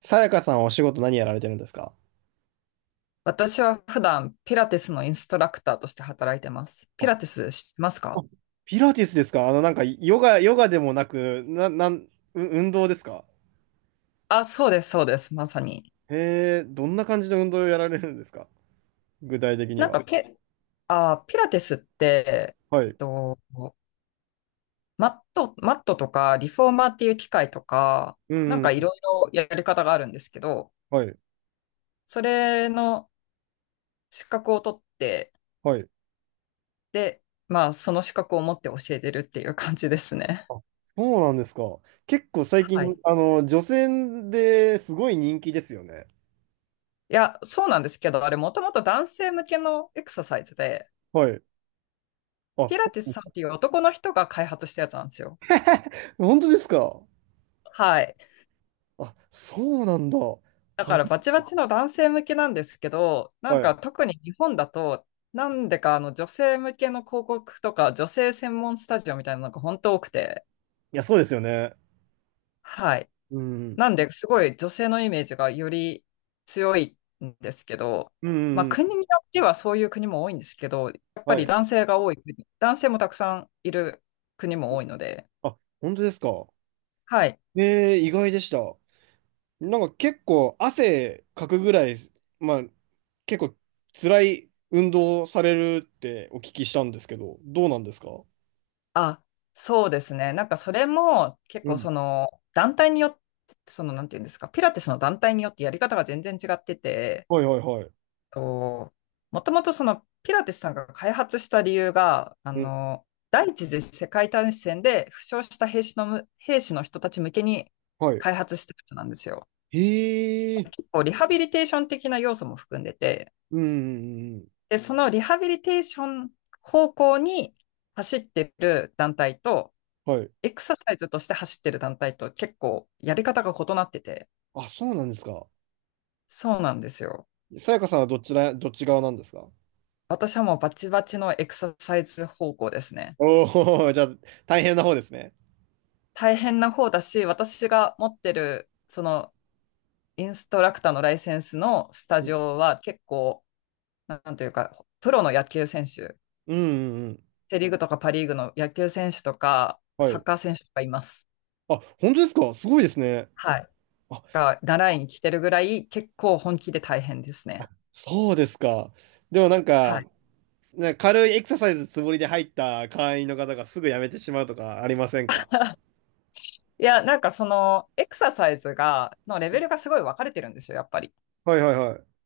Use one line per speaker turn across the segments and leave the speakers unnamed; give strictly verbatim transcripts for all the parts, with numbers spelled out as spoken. さやかさんはお仕事何やられてるんですか？
私は普段ピラティスのインストラクターとして働いてます。ピ
あ。
ラティス知ってますか？
ピラティスですか？あの、なんか、ヨガ、ヨガでもなく、な、なん、う運動ですか？
あ、そうです、そうです、まさに。
へえ、どんな感じの運動をやられるんですか？具体的に
なん
は。
かピ、あ、ピラティスって、
は
えっ
い。
と、マット、マットとかリフォーマーっていう機械とか、
うん、
なん
うん
かい
うん。
ろいろやり方があるんですけど、
はい、
それの資格を取って、
はい。
で、まあその資格を持って教えてるっていう感じですね。
あ、そうなんですか。結構最近、
はい。
あの、女性ですごい人気ですよね。
いや、そうなんですけど、あれもともと男性向けのエクササイズで、
はい。あ、
ピラ
そ
ティス
う。
さんっていう男の人が開発したやつなんですよ。
本当ですか？
はい。
あ、そうなんだ。は
だからバ
い、
チバチの男性向けなんですけど、なん
はい。
か
い
特に日本だと、なんでかあの女性向けの広告とか女性専門スタジオみたいなのが本当多くて、
や、そうですよね。
はい。
うん、うん、
なんですごい女性のイメージがより強いんですけど、
う
まあ
ん、う
国に
ん。
よってはそういう国も多いんですけど、やっぱ
は
り
い。
男性が多い国、男性もたくさんいる国も多いので、
あ、本当ですか？
はい。
ねえー、意外でした。なんか結構汗かくぐらい、まあ、結構辛い運動をされるってお聞きしたんですけど、どうなんですか？
あ、そうですね。なんかそれも結
う
構
ん。
その団体によって、そのなんていうんですか、ピラティスの団体によってやり方が全然違ってて、
はいはいはい。
ともともとそのピラティスさんが開発した理由が、あ
うん。
の、第一次世界大戦で負傷した兵士のむ、兵士の人たち向けに
はい。
開発したやつなんですよ。
へえ。
結構リハビリテーション的な要素も含んでて、
うんうんうん。
で、そのリハビリテーション方向に走ってる団体と、
うん。はい。
エクササイズとして走ってる団体と結構やり方が異なってて、
あ、そうなんですか。
そうなんですよ。
さやかさんはどちら、どっち側なんですか？
私はもうバチバチのエクササイズ方向ですね。
お。おー、じゃあ大変な方ですね。
大変な方だし、私が持ってる、その、インストラクターのライセンスのスタ
う
ジ
ん
オは結構、なんというか、プロの野球選手、
うんうん。うん。
セリーグとかパリーグの野球選手とか、
は
サッ
い。
カー選手とかいます。
あ、本当ですか？すごいですね。
はい。
あ、
が、習いに来てるぐらい、結構本気で大変です
あ
ね。
そうですか。でもなん
は
か、
い。
なんか軽いエクササイズつもりで入った会員の方がすぐ辞めてしまうとかありませんか？
いや、なんかそのエクササイズが、のレベルがすごい分かれてるんですよ、やっぱり。
はいはいはい。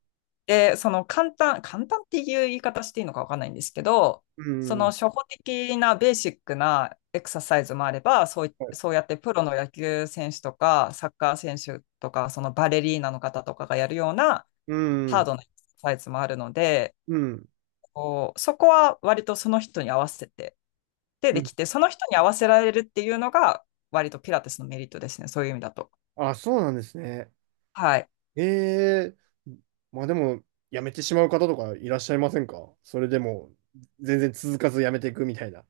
で、その簡単、簡単っていう言い方していいのか分かんないんですけど、
う
そ
ん。
の初
は
歩的なベーシックなエクササイズもあれば、そうい、
い。
そうやってプロの野球選手とか、サッカー選手とか、そのバレリーナの方とかがやるような
う
ハー
ん。
ドなエクササイズもあるので、
うん。
こう、そこは割とその人に合わせて、で、
う
で
ん。
きて、その人に合わせられるっていうのが、割とピラティスのメリットですね、そういう意味だと。
あ、そうなんですね。
はい。
ええ。まあでも、辞めてしまう方とかいらっしゃいませんか？それでも、全然続かず辞めていくみたいな。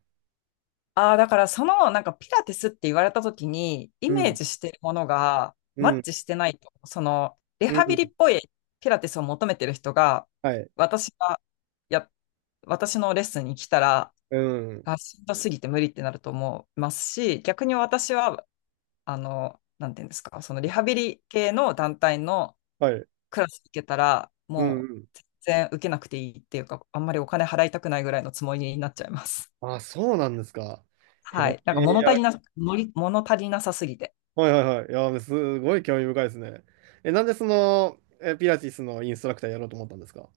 ああ、だからその、なんかピラティスって言われた時に、イ
う
メー
ん。
ジしてるものが
う
マッ
ん。
チしてないと、その、リ
う
ハビリっ
ん。
ぽいピラティスを求めてる人が、
はい。
私が、や、私のレッスンに来たら、
うん。
あ、しんどすぎて無理ってなると思いますし、逆に私は、あの、なんていうんですか、そのリハビリ系の団体の
はい。
クラス行けたら、
うん。
も
うん。
う全然受けなくていいっていうか、あんまりお金払いたくないぐらいのつもりになっちゃいます。
あ、そうなんですか。へ
はい。なんか物足り
え。
な、のり物足りなさすぎて。
はいはいはい。いや、すごい興味深いですね。え、なんでその、え、ピラティスのインストラクターやろうと思ったんですか？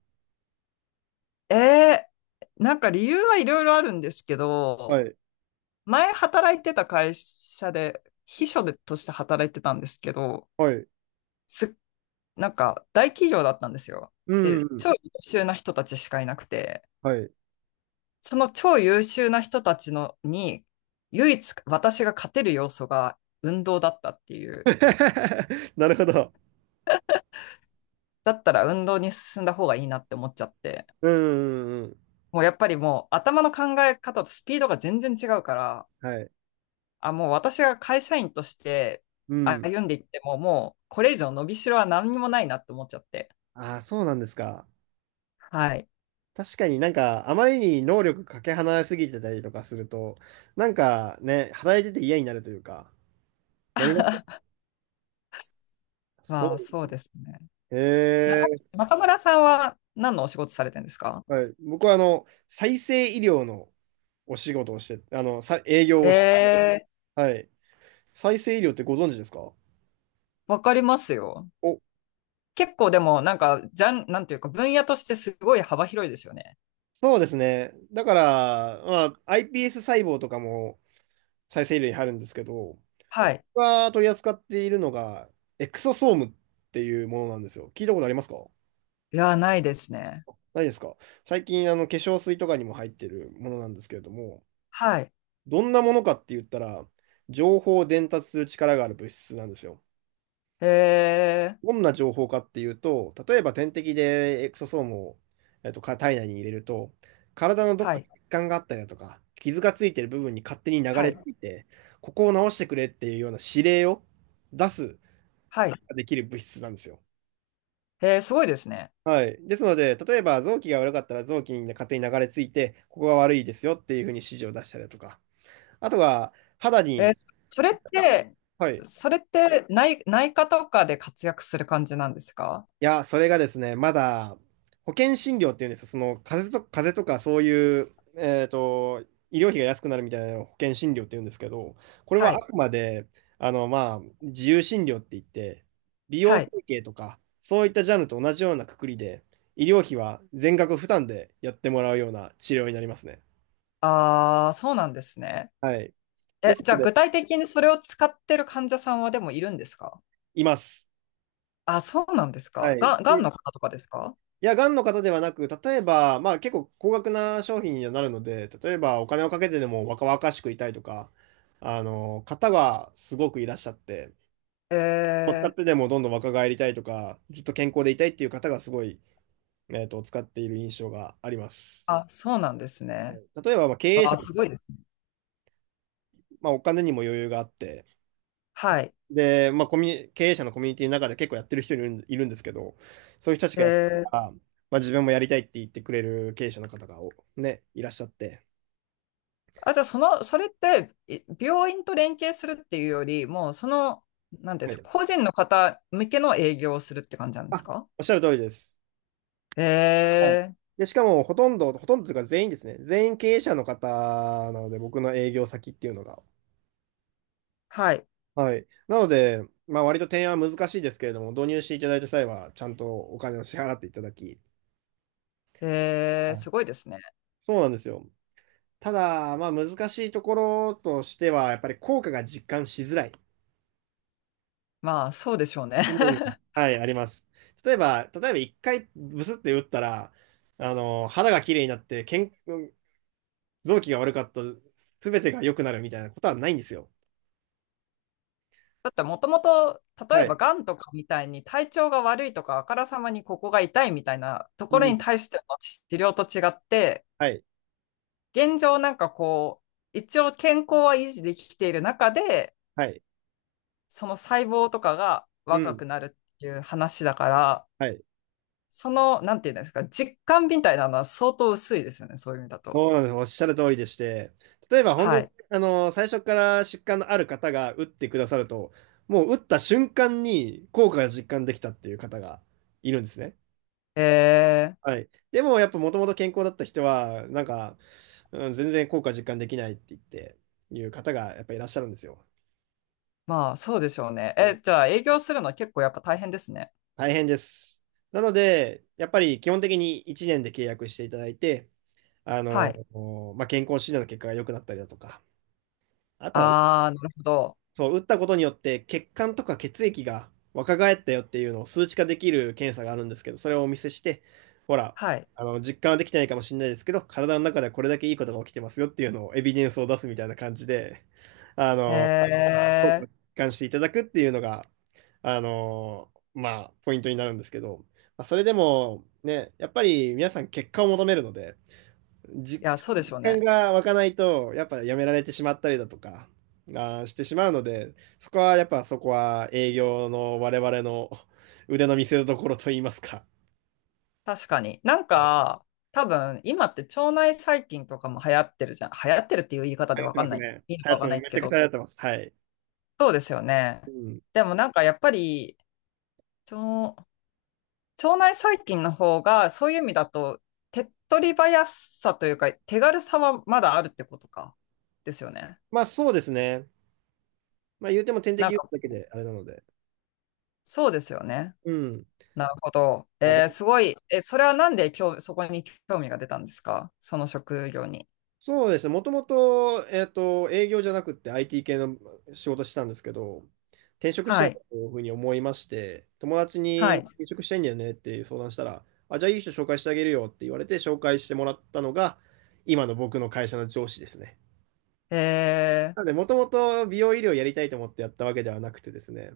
ええなんか理由はいろいろあるんですけ
は
ど、
い。
前働いてた会社で、秘書でとして働いてたんですけど、
はい。
す、なんか大企業だったんですよ。
うん、う
で、
ん。
超優秀な人たちしかいなくて、
はい。
その超優秀な人たちのに、唯一私が勝てる要素が運動だったっていう、
なるほど。
だったら運動に進んだ方がいいなって思っちゃって、
うん、うん、うん。
もうやっぱりもう頭の考え方とスピードが全然違うから、
はい。
あ、もう私が会社員として
うん。
歩んでいっても、もうこれ以上伸びしろは何にもないなって思っちゃって。
ああ、そうなんですか。
はい。
確かになんか、あまりに能力かけ離れすぎてたりとかすると、なんかね、働いてて嫌になるというか、なりますよ。そ
まあそうですね。
う。へ
中、
え。
中村さんは何のお仕事されてるんですか？
はい。僕はあの、再生医療のお仕事をして、あの、さ、営業
え
をして、
えー、
はい。再生医療ってご存知ですか？
わかりますよ。
お。
結構でもなんか、じゃん、なんていうか分野としてすごい幅広いですよね。
そうですね。だから、まあ、iPS 細胞とかも再生医療に入るんですけど、
はい。
僕が取り扱っているのが、エクソソームっていうものなんですよ。聞いたことありますか？
いやー、ないですね。
ないですか？最近、あの、化粧水とかにも入ってるものなんですけれども、
はい。
どんなものかって言ったら、情報を伝達する力がある物質なんですよ。
ええ、
どんな情報かっていうと、例えば点滴でエクソソームを、えっと、か体内に入れると、体のどっ
は
か
い。
に血管があったりだとか、傷がついてる部分に勝手に流
は
れ
い。
ていて、ここを直してくれっていうような指令を出す
はい。
ができる物質なんですよ。
えー、すごいですね。
はい。ですので、例えば臓器が悪かったら臓器に勝手に流れ着いて、ここが悪いですよっていうふうに指示を出したりだとか、あとは肌
えー、
に、
それって、
はい。
それって内、内科とかで活躍する感じなんですか？
いや、それがですね、まだ保険診療っていうんですよ、その風邪と、風邪とかそういう、えーと、医療費が安くなるみたいなのを保険診療っていうんですけど、これ
は
はあ
い。
くまであの、まあ、自由診療って言って、美容
は
整
い。
形とか、そういったジャンルと同じようなくくりで、医療費は全額負担でやってもらうような治療になりますね。
ああ、そうなんですね。
はい。
え、
です
じゃ
の
あ
で、
具体的にそれを使ってる患者さんはでもいるんですか？
います。
あ、そうなんです
は
か。
い。
がん、がんの方とかですか？
いや、がんの方ではなく、例えば、まあ結構高額な商品にはなるので、例えばお金をかけてでも若々しくいたいとか、あの、方がすごくいらっしゃって、
え
使っ
ー、
てでもどんどん若返りたいとか、ずっと健康でいたいっていう方がすごい、えっと、使っている印象があります。
あ、そうなんです
は
ね。
い。例えば、まあ経営
わ
者
あ、
の
すご
方、
いですね。
まあお金にも余裕があって、
はい。
で、まあコミュニ、経営者のコミュニティの中で結構やってる人いるんいるんですけど、そういう人たち
え
がやった
ー、
ら、まあ自分もやりたいって言ってくれる経営者の方がおね、いらっしゃって、
あ、じゃあその、それって、い病院と連携するっていうより、もうその、なんていうんで
は
す
い。
か、個人の方向けの営業をするって感じなんです
あ、
か？
おっしゃる通りです。
へ
はい。
え、
で、しかも、ほとんど、ほとんどというか全員ですね。全員経営者の方なので、僕の営業先っていうのが。
はい。
はい。なので、まあ、割と提案は難しいですけれども、導入していただいた際は、ちゃんとお金を支払っていただき、
へえ、
はい。
すごいですね。
そうなんですよ。ただ、まあ、難しいところとしては、やっぱり効果が実感しづらい
まあ、そうでしょうね。
部分が、はい、あります。例えば、例えば一回ブスって打ったら、あの、肌が綺麗になって、健、臓器が悪かった、すべてが良くなるみたいなことはないんですよ。
だって、もともと、例
は
えば、
い。
がんとかみたいに体調が悪いとか、あからさまにここが痛いみたいなと
う
ころ
ん。
に対しての治治療と違って、
はい。
現状なんかこう、一応健康は維持できている中で、
はい。
その細胞とかが
う
若
ん。
くなるっていう話だから、
はい。
その、なんていうんですか、実感みたいなのは相当薄いですよね、そういう意味だと。
そうなんです。おっしゃる通りでして、例えば本当
は
に、
い。
あの、最初から疾患のある方が打ってくださると、もう打った瞬間に効果が実感できたっていう方がいるんですね。
へえ、
はい。でもやっぱもともと健康だった人は、なんか、うん、全然効果実感できないって言って、いう方がやっぱいらっしゃるんですよ。
まあ、そうでしょうね。
はい。
え、じゃあ、営業するのは結構やっぱ大変ですね。
大変です。なので、やっぱり基本的にいちねんで契約していただいて、あ
は
の、
い。
まあ、健康診断の結果が良くなったりだとか、あとは、
あー、なるほど。
そう、打ったことによって血管とか血液が若返ったよっていうのを数値化できる検査があるんですけど、それをお見せして、ほら、
はい。
あの、実感はできてないかもしれないですけど、体の中ではこれだけいいことが起きてますよっていうのをエビデンスを出すみたいな感じで、あ
へ
の、
え。
願していただくっていうのが、あのーまあ、ポイントになるんですけど、まあ、それでも、ね、やっぱり皆さん結果を求めるので、じ
いや、
実
そうでしょう
感
ね。
が湧かないと、やっぱやめられてしまったりだとか、あーしてしまうので、そこはやっぱそこは営業の我々の腕の見せ所といいますか。
確かに。なん
はい。
か、多分、今って腸内細菌とかも流行ってるじゃん。流行ってるっていう言い方
流
で
行っ
わ
て
か
ま
ん
す
ない。
ね。
いいの
流
か
行
わ
って
かん
ます。
ない
めち
け
ゃくち
ど。
ゃ流行ってます。はい。
そうですよ
う
ね。
ん。
でもなんか、やっぱり、腸、腸内細菌の方が、そういう意味だと、手っ取り早さというか、手軽さはまだあるってことか。ですよね。
まあそうですね。まあ言うても点
な
滴
ん
打つ
か、
だけであれなので。
そうですよね。
うん。
なるほど。
まあ、
えーすごい。え、それはなんで興そこに興味が出たんですかその職業に。
そうですね。もともと、えっと、営業じゃなくて アイティー 系の仕事してたんですけど、転職した
は
いな
い。
というふうに思いまして、友達
は
に
い。
転職したいんだよねっていう相談したら、あ、じゃあいい人紹介してあげるよって言われて紹介してもらったのが、今の僕の会社の上司ですね。
えー、
なので、もともと美容医療やりたいと思ってやったわけではなくてですね、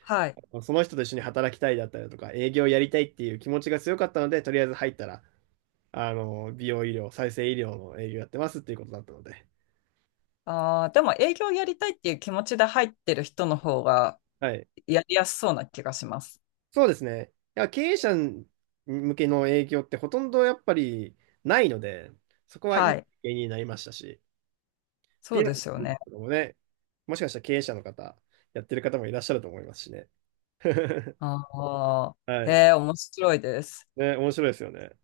はい。
その人と一緒に働きたいだったりだとか、営業やりたいっていう気持ちが強かったので、とりあえず入ったら、あの、美容医療、再生医療の営業やってますっていうことだったので、
あー、でも営業やりたいっていう気持ちで入ってる人の方が
はい。
やりやすそうな気がします。
そうですね。いや、経営者向けの営業ってほとんどやっぱりないので、そこはいい
は
経
い。
験になりましたし、
そ
ピ
う
ラ
で
テ
す
ィ
よ
ス
ね。
とかもね、もしかしたら経営者の方、やってる方もいらっしゃると思いますしね。
ああ、
はい。
へえ、面白いです。
ね、面白いですよね。